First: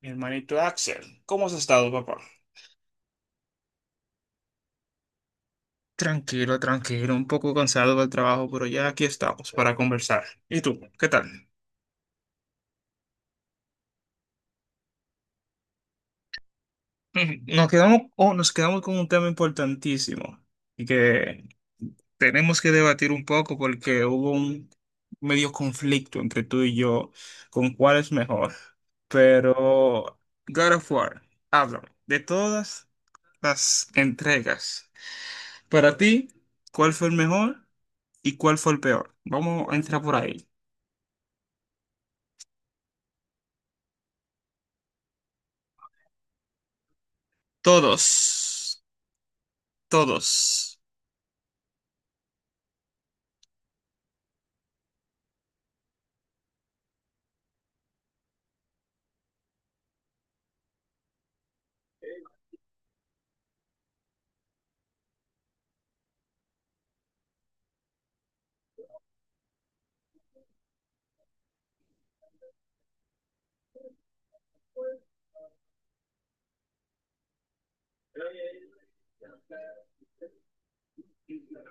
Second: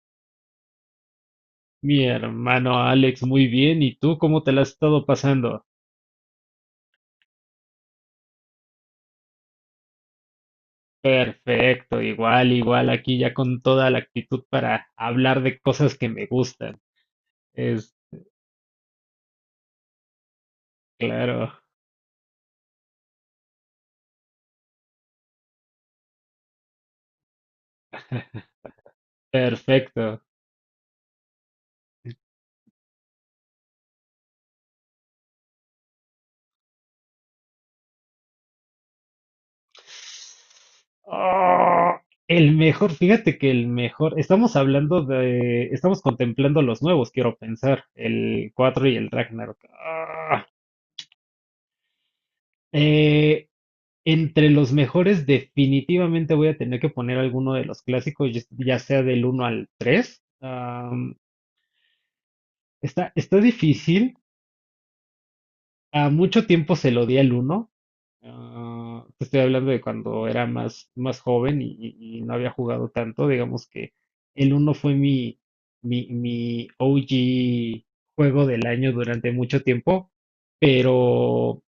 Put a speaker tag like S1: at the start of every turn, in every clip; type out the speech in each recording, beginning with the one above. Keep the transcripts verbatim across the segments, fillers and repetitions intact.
S1: Mi hermanito Axel, ¿cómo has estado,
S2: Mi
S1: papá?
S2: hermano Alex, muy bien. ¿Y tú cómo te la has estado pasando?
S1: Tranquilo, tranquilo, un poco cansado del trabajo, pero ya aquí estamos para conversar. ¿Y tú, qué tal?
S2: Perfecto, igual, igual, aquí ya con toda la actitud para hablar de cosas que me gustan.
S1: Ujú, nos
S2: Es
S1: quedamos, oh, nos quedamos con un tema importantísimo y que
S2: claro,
S1: tenemos que debatir un poco porque hubo un medio conflicto entre tú y yo con cuál es mejor. Pero
S2: perfecto.
S1: God of War, háblame de todas las entregas. Para ti, ¿cuál fue el mejor? ¿Y cuál fue el peor? Vamos a entrar por ahí.
S2: Oh, el mejor, fíjate que el mejor, estamos hablando de, estamos contemplando los nuevos, quiero pensar, el
S1: Todos,
S2: cuatro y el Ragnarok. Ah,
S1: todos.
S2: eh, Entre los mejores, definitivamente voy a tener que poner alguno de los clásicos, ya ya sea del uno al tres. Am, está, está difícil. A mucho tiempo se lo di al uno. Ah, te estoy hablando de cuando era más, más joven y, y- y no había jugado tanto. Digamos que el uno fue mi, mi, mi O G juego del año durante mucho tiempo, pero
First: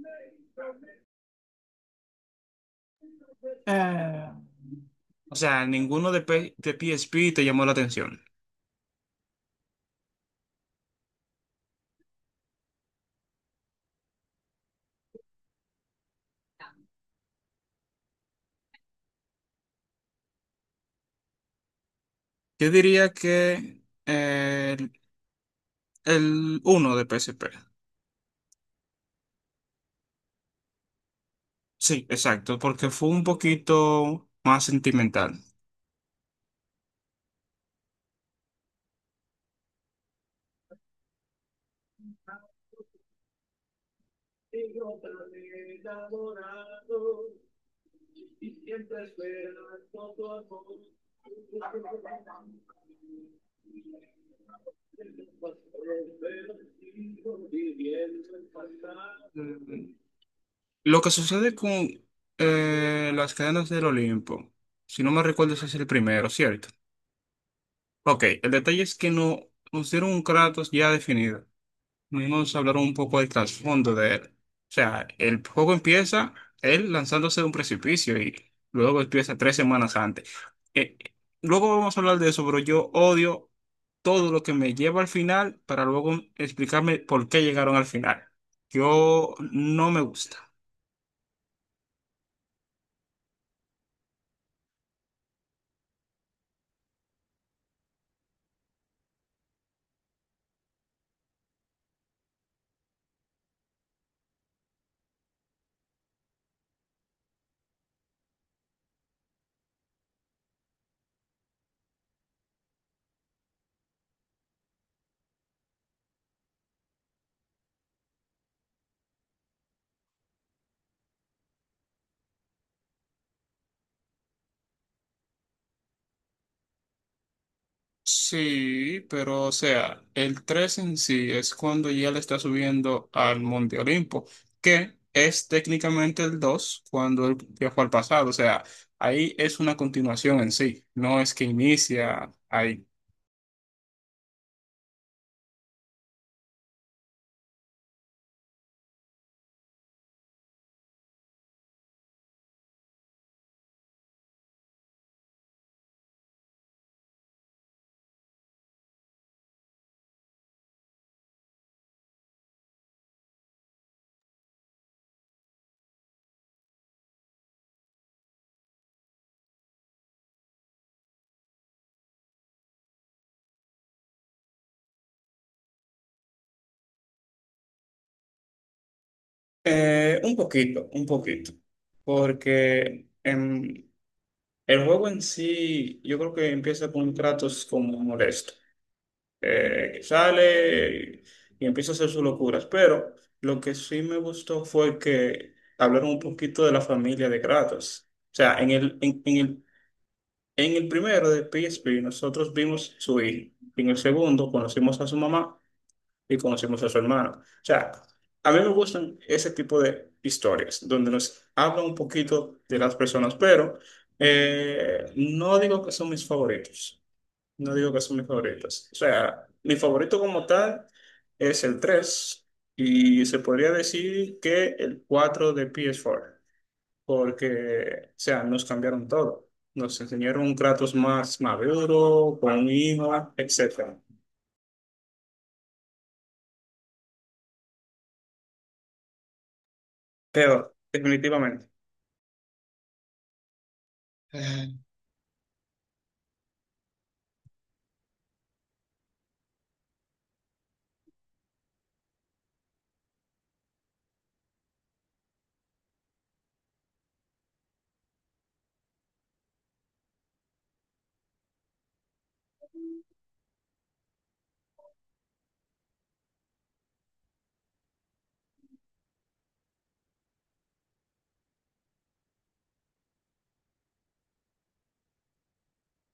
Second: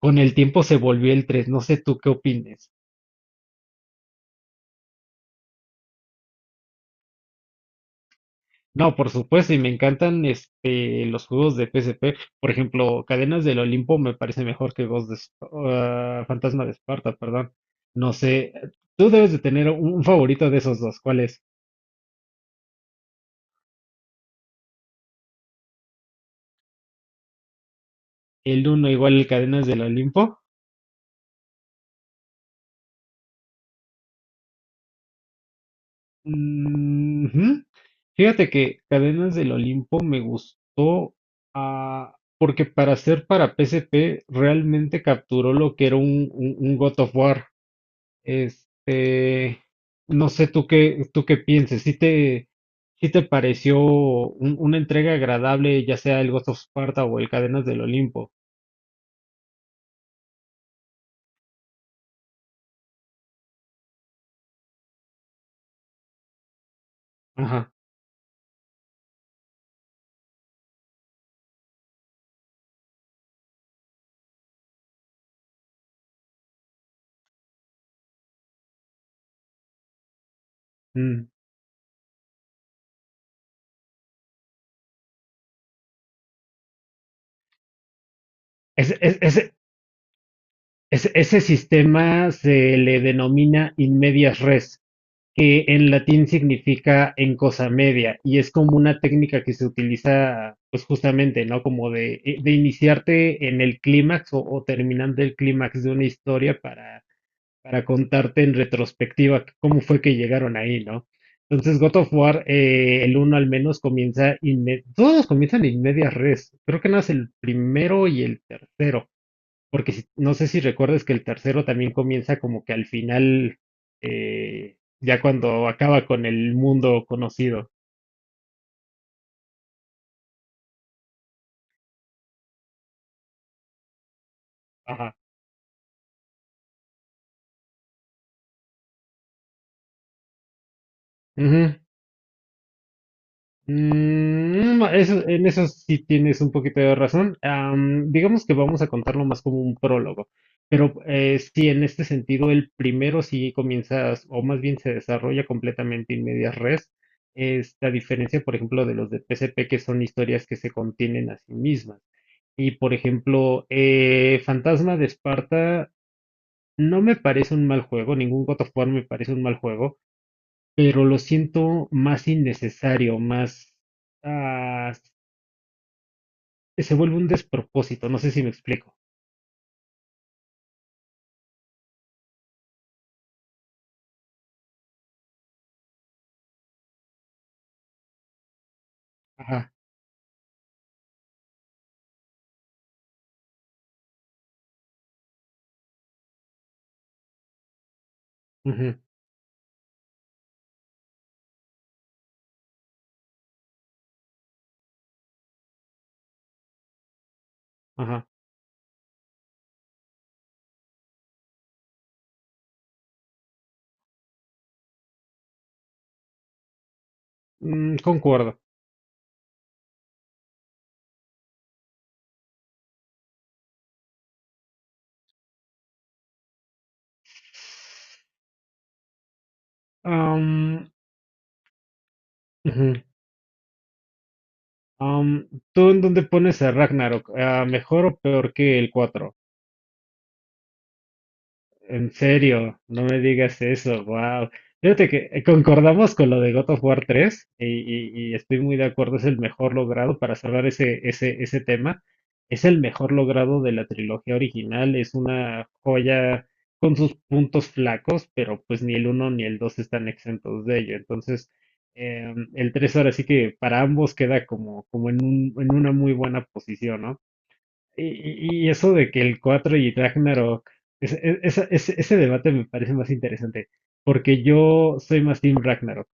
S2: con el tiempo se volvió el tres. No sé tú qué opines.
S1: Eh, o sea, ninguno de, P- de P S P te llamó la atención.
S2: No, por supuesto, y me encantan este los juegos de P S P. Por ejemplo, Cadenas del Olimpo me parece mejor que Ghost de Esp- ah, Fantasma de Esparta, perdón. No sé, tú debes de tener un, un favorito de esos dos. ¿Cuál es?
S1: Yo diría que eh, el, uno de P S P.
S2: ¿El uno igual el Cadenas del Olimpo?
S1: Sí, exacto, porque fue un poquito más sentimental.
S2: Mm, ujú. Fíjate que Cadenas del Olimpo me gustó, ah, porque para ser para P S P
S1: Y yo
S2: realmente capturó lo
S1: te
S2: que era un, un, un God of
S1: adorado
S2: War.
S1: y siempre
S2: Este,
S1: esperando
S2: no
S1: tu amor.
S2: sé tú qué, tú qué pienses, si te, si te pareció un- una entrega agradable, ya sea el Ghost of Sparta o el Cadenas del Olimpo.
S1: Lo que sucede con eh, las cadenas del Olimpo, si no me recuerdo, ese es el primero, ¿cierto?
S2: Ajá.
S1: Ok, el detalle es que no nos dieron un Kratos ya definido. Vamos a hablar un poco del trasfondo de él. O sea, el juego empieza él lanzándose de un precipicio y luego empieza tres semanas antes. Eh, eh,
S2: mm.
S1: Luego vamos a hablar de eso, pero yo odio todo lo que me lleva al final para luego explicarme por qué llegaron al final.
S2: Ese, es-
S1: Yo
S2: ese-
S1: no me gusta.
S2: ese- ese sistema se le denomina in medias res, que en latín significa en cosa media, y es como una técnica que se utiliza, pues justamente, ¿no? Como de, eh, de iniciarte en el clímax o, o terminando el clímax de una historia para para contarte en retrospectiva cómo fue que llegaron ahí, ¿no? Entonces, God of War, eh, el uno al menos comienza, inme- todos comienzan en media res. Creo que no es el primero y el tercero, porque si- no sé si recuerdas que el tercero también comienza como que al final, eh, ya cuando acaba con el mundo conocido.
S1: Sí, pero o sea, el tres en sí es cuando ya le está subiendo al Monte Olimpo, que
S2: Ajá.
S1: es técnicamente el dos cuando él viajó al pasado, o sea, ahí es una continuación en sí, no es que inicia ahí.
S2: Mm, no, eso- en eso sí tienes un poquito de razón. Am, digamos que vamos a contarlo más como un prólogo, pero eh, sí, en este sentido, el primero sí comienzas, o más bien se desarrolla completamente en medias res. Esta diferencia, por ejemplo, de los de P S P, que son historias que se contienen a sí mismas. Y, por ejemplo, eh, Fantasma de Esparta no me parece un mal juego, ningún God of War me parece un mal juego, pero lo siento más innecesario, más ah, que se vuelve un despropósito, no sé si me explico.
S1: Eh, un poquito, un poquito, porque em, el juego en sí yo creo que empieza con un Kratos como molesto.
S2: Ajá,
S1: Eh, que sale y empieza a hacer sus locuras. Pero lo que sí me gustó fue que hablaron un poquito de la familia de Kratos. O sea, en
S2: ujú,
S1: el, en, en el, en el primero de P S P nosotros vimos su hijo. En el segundo conocimos a su mamá y conocimos a su hermano. O sea,
S2: ajá,
S1: a mí me gustan ese tipo de historias donde nos hablan un poquito de las personas, pero eh, no digo que son mis favoritos. No digo
S2: mm,
S1: que son mis
S2: concuerdo.
S1: favoritos. O sea, mi favorito como tal es el tres y se podría decir que el cuatro de P S cuatro, porque, o sea, nos cambiaron todo. Nos enseñaron un
S2: Am,
S1: Kratos más maduro, con un
S2: ujú,
S1: hijo, etcétera.
S2: am, ¿tú en dónde pones a Ragnarok? Ah, ¿mejor o peor que el cuatro?
S1: Pero, definitivamente.
S2: En serio, no me digas eso, wow.
S1: Eh,
S2: Fíjate que eh, concordamos con lo de God of War tres y, y- y estoy muy de acuerdo, es el mejor logrado para cerrar ese, ese, ese tema. Es el mejor logrado de la trilogía original, es una joya con sus puntos flacos, pero pues ni el uno ni el dos están exentos de ello. Entonces, em, el tres ahora sí que para ambos queda como, como en un, en una muy buena posición, ¿no? Y, y- y eso de que el cuatro y Ragnarok, ese, e- esa, ese- ese debate me parece más interesante, porque yo soy más Team Ragnarok,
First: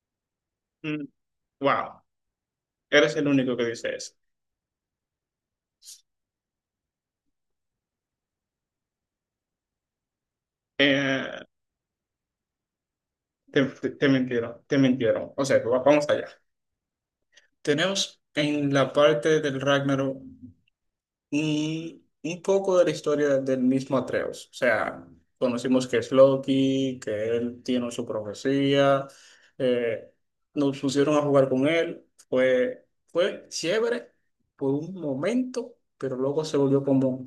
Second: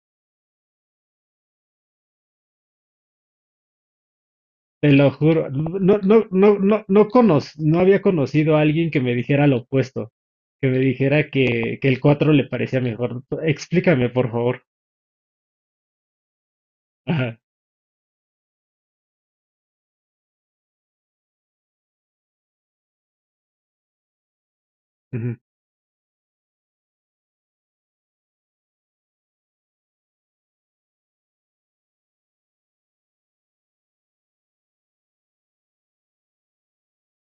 S1: Mm, Wow, eres el único que dice eso.
S2: te lo juro, no, no, no, no, no, conoz- no había conocido a alguien que me dijera lo opuesto, que me dijera
S1: Eh,
S2: que, que el cuatro le parecía mejor.
S1: te, te- Te
S2: Explícame, por
S1: mintieron,
S2: favor.
S1: te mintieron. O sea, va- vamos allá.
S2: Ajá.
S1: Tenemos en la parte del Ragnarok y, y poco de la historia del mismo Atreus. O sea,
S2: Ujú.
S1: conocimos que es Loki, que él tiene su profecía, eh, nos pusieron a jugar con él, fue, fue chévere por un momento, pero luego se volvió como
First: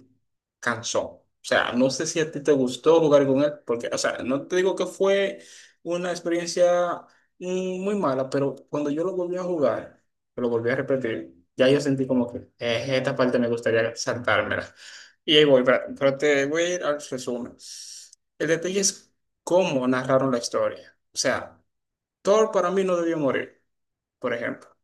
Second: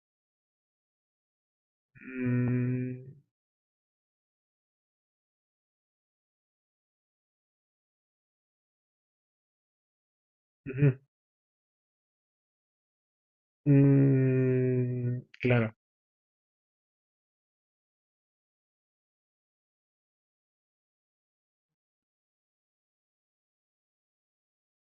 S1: cansón. O sea, no sé si a ti te gustó
S2: Mm,
S1: jugar con él, porque, o sea, no te digo que fue una experiencia mm, muy mala, pero cuando yo lo volví a jugar, lo volví a
S2: ujú.
S1: repetir. Ya yo sentí como que eh, esta parte me gustaría saltármela.
S2: Mm,
S1: Y ahí voy,
S2: claro.
S1: pero pero te voy a ir al resumen. El detalle es cómo narraron la historia. O sea, Thor para mí no debió morir, por ejemplo.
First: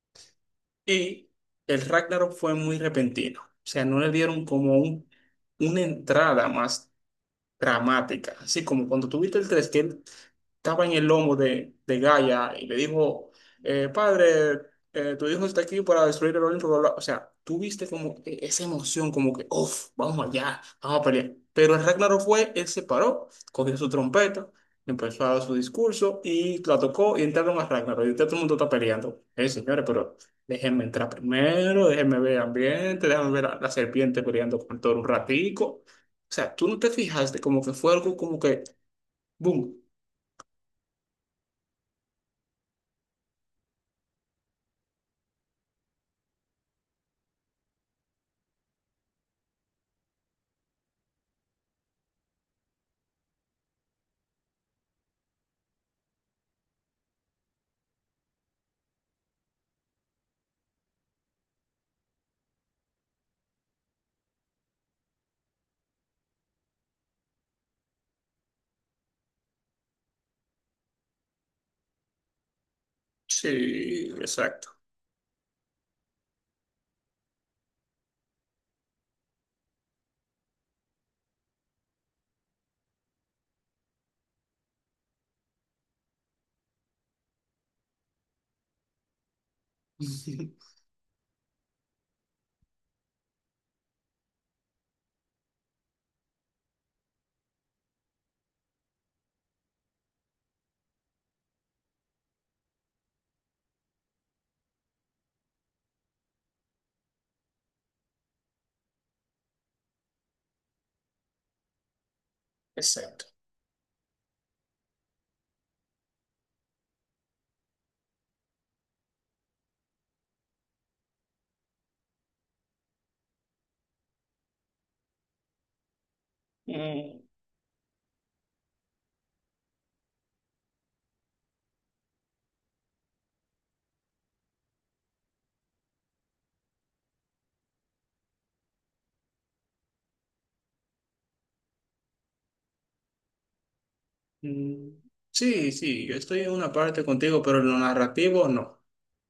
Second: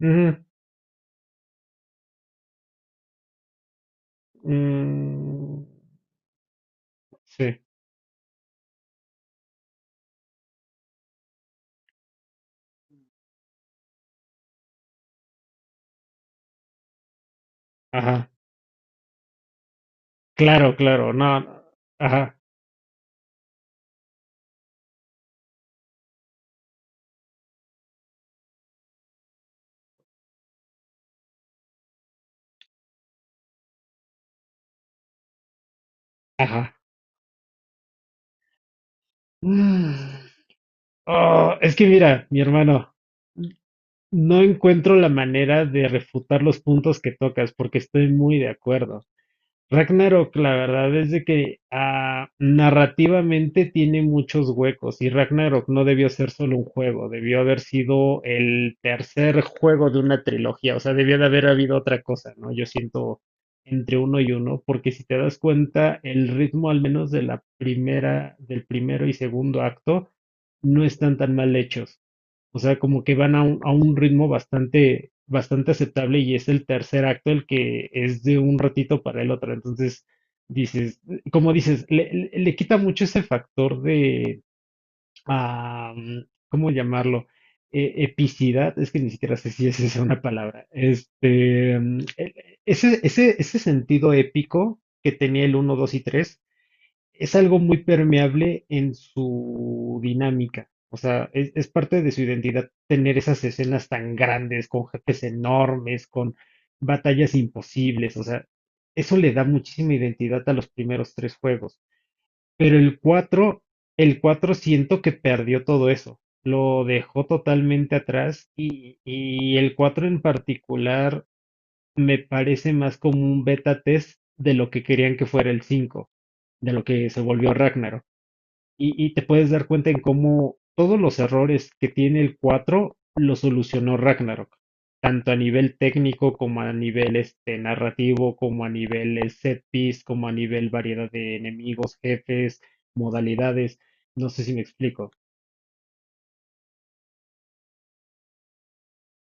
S2: Ujú.
S1: Y el Ragnarok fue muy repentino. O sea, no le dieron como un,
S2: Mm,
S1: una entrada más
S2: sí.
S1: dramática, así como cuando tuviste el tres, que él estaba en el lomo de, de Gaia y le dijo, eh, padre, eh, tu hijo está aquí para destruir el Olimpo, bla, bla. O sea, tuviste como
S2: Ajá.
S1: e- esa emoción, como que, uff, vamos allá,
S2: Claro,
S1: vamos a
S2: claro.
S1: pelear.
S2: No. no.
S1: Pero el Ragnarok
S2: Ajá.
S1: fue, él se paró, cogió su trompeta, empezó a dar su discurso y la tocó y entraron a Ragnarok. Y ahorita todo el mundo está peleando. Eh, señores, pero déjenme entrar primero, déjenme ver el ambiente, déjenme ver a la serpiente peleando con todo un ratico. O sea, tú
S2: Ajá.
S1: no te fijaste, como que fue algo como que, boom.
S2: Ah, es que mira, mi hermano, no encuentro la manera de refutar los puntos que tocas porque estoy muy de acuerdo. Ragnarok, la verdad es de que ah, narrativamente tiene muchos huecos y Ragnarok no debió ser solo un juego, debió haber sido el tercer juego de una trilogía, o sea, debió de haber habido otra cosa, ¿no? Yo siento entre uno y uno, porque si te das cuenta, el ritmo al menos de la primera, del primero y segundo acto, no están tan mal hechos. O sea, como que van a un, a un
S1: Sí,
S2: ritmo
S1: exacto.
S2: bastante, bastante aceptable y es el tercer acto el que es de un ratito para el otro. Entonces, dices, como dices, le, le- le quita mucho ese factor de, ah, mm, ¿cómo llamarlo? E- epicidad, es que ni siquiera sé si esa es una palabra. Este, mm, e- ese, ese, ese sentido épico que tenía el uno, dos y tres es algo muy permeable en su dinámica. O sea, es, es parte de su identidad tener esas escenas tan grandes, con jefes enormes, con batallas imposibles. O sea, eso le da muchísima identidad a los primeros tres juegos. Pero el
S1: Exacto.
S2: cuatro, el cuatro siento que perdió todo eso. Lo dejó totalmente atrás y, y el cuatro en particular me parece más como un beta test de lo que querían que fuera el cinco, de lo que
S1: Mm,
S2: se volvió Ragnarok y, y te puedes dar cuenta en cómo todos los errores que tiene el cuatro los solucionó Ragnarok, tanto a nivel técnico como a nivel este, narrativo, como a nivel eh, set piece, como a nivel variedad de enemigos, jefes, modalidades. No sé si me
S1: mm,
S2: explico.
S1: Sí, sí, yo estoy en una parte contigo, pero en lo narrativo no.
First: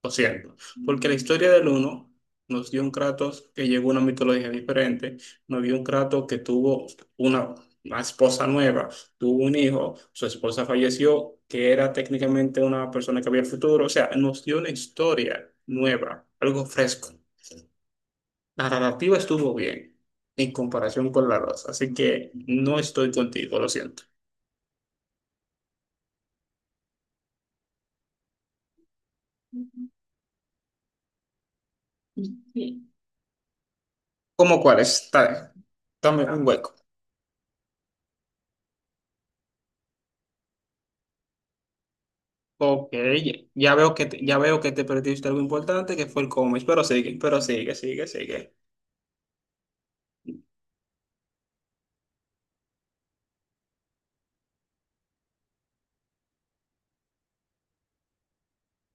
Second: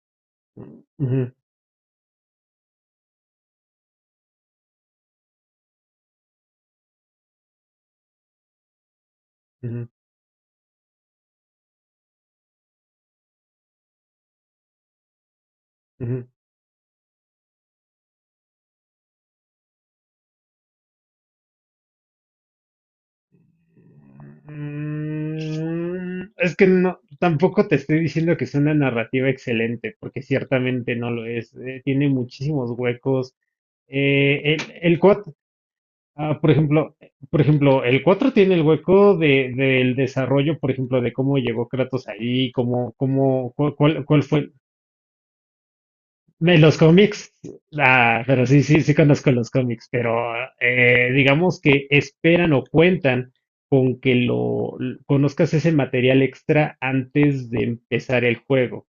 S1: Lo siento. Porque la
S2: Ujú,
S1: historia del uno nos dio un Kratos que llegó a una mitología diferente, nos dio un Kratos que tuvo una, una esposa nueva, tuvo un
S2: ujú,
S1: hijo, su esposa falleció, que era técnicamente una persona que había el futuro. O sea, nos dio una historia nueva,
S2: ujú.
S1: algo fresco. La narrativa estuvo bien en comparación con la dos así que no estoy contigo, lo siento.
S2: Mm, es que no, tampoco te estoy diciendo que es una narrativa excelente, porque ciertamente no lo es. Eh, tiene muchísimos
S1: Sí.
S2: huecos. Eh,
S1: ¿Cómo cuál
S2: el, el
S1: es? Está bien, dame
S2: Ah,
S1: un
S2: por
S1: hueco.
S2: ejemplo, eh, por ejemplo, el cuatro tiene el hueco de, del desarrollo, por ejemplo, de cómo llegó Kratos ahí,
S1: Ok,
S2: cómo, cómo,
S1: ya
S2: cu-
S1: veo
S2: cuál,
S1: que
S2: cuál,
S1: te, ya
S2: fue.
S1: veo que te perdiste algo importante que fue el
S2: En
S1: cómic,
S2: los
S1: pero sigue,
S2: cómics,
S1: pero sigue, sigue,
S2: ah, pero
S1: sigue.
S2: sí, sí, sí conozco los cómics, pero eh, digamos que esperan o cuentan con que lo l- conozcas ese material extra antes de empezar el juego.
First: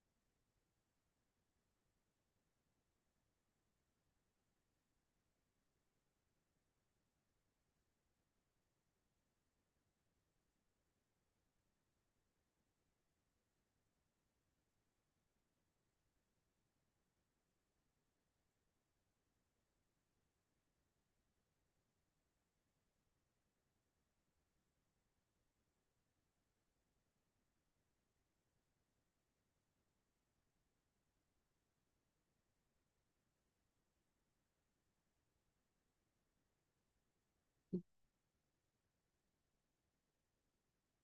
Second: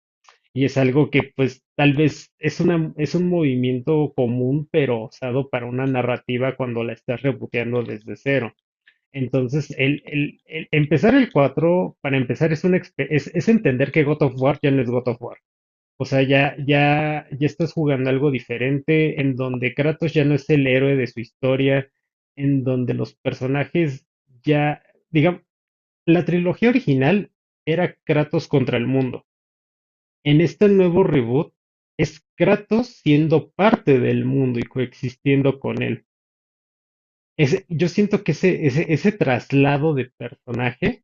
S2: Y es algo que, pues, tal vez es una, es un movimiento común, pero usado para una narrativa cuando la estás reboteando desde cero. Entonces, el, el- el- empezar el cuatro para empezar, es, una, expe- es, es entender que God of War ya no es God of War. O sea, ya, ya, ya estás jugando algo diferente, en donde Kratos ya no es el héroe de su historia, en donde los personajes ya, digamos, la trilogía original era Kratos contra el mundo. En este nuevo reboot es Kratos siendo parte del mundo y coexistiendo con él. Ese- yo siento que ese, ese, ese traslado de personaje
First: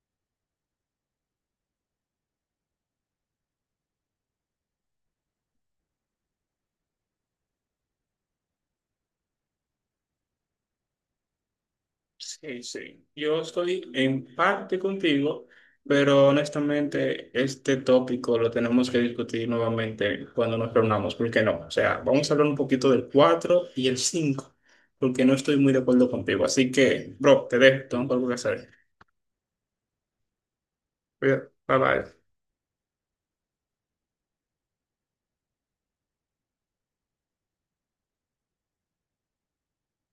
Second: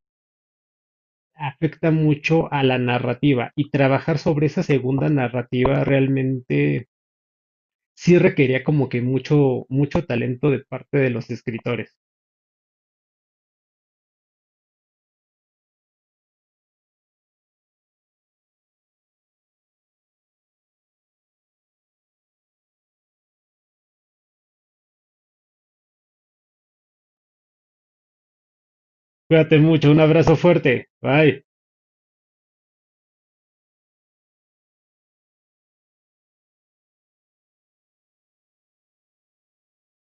S2: afecta mucho a la narrativa y trabajar sobre esa segunda narrativa realmente sí requería como que mucho, mucho talento de parte de los escritores.
S1: Sí, sí. Yo estoy en parte contigo, pero honestamente este tópico lo tenemos que discutir nuevamente cuando nos reunamos, porque no? O sea, vamos a hablar un poquito del cuatro y el cinco, porque no estoy muy de acuerdo contigo. Así que, bro, te dejo, tengo algo que hacer.
S2: Cuídate mucho, un abrazo fuerte. Bye.
S1: Cuida- Bye bye.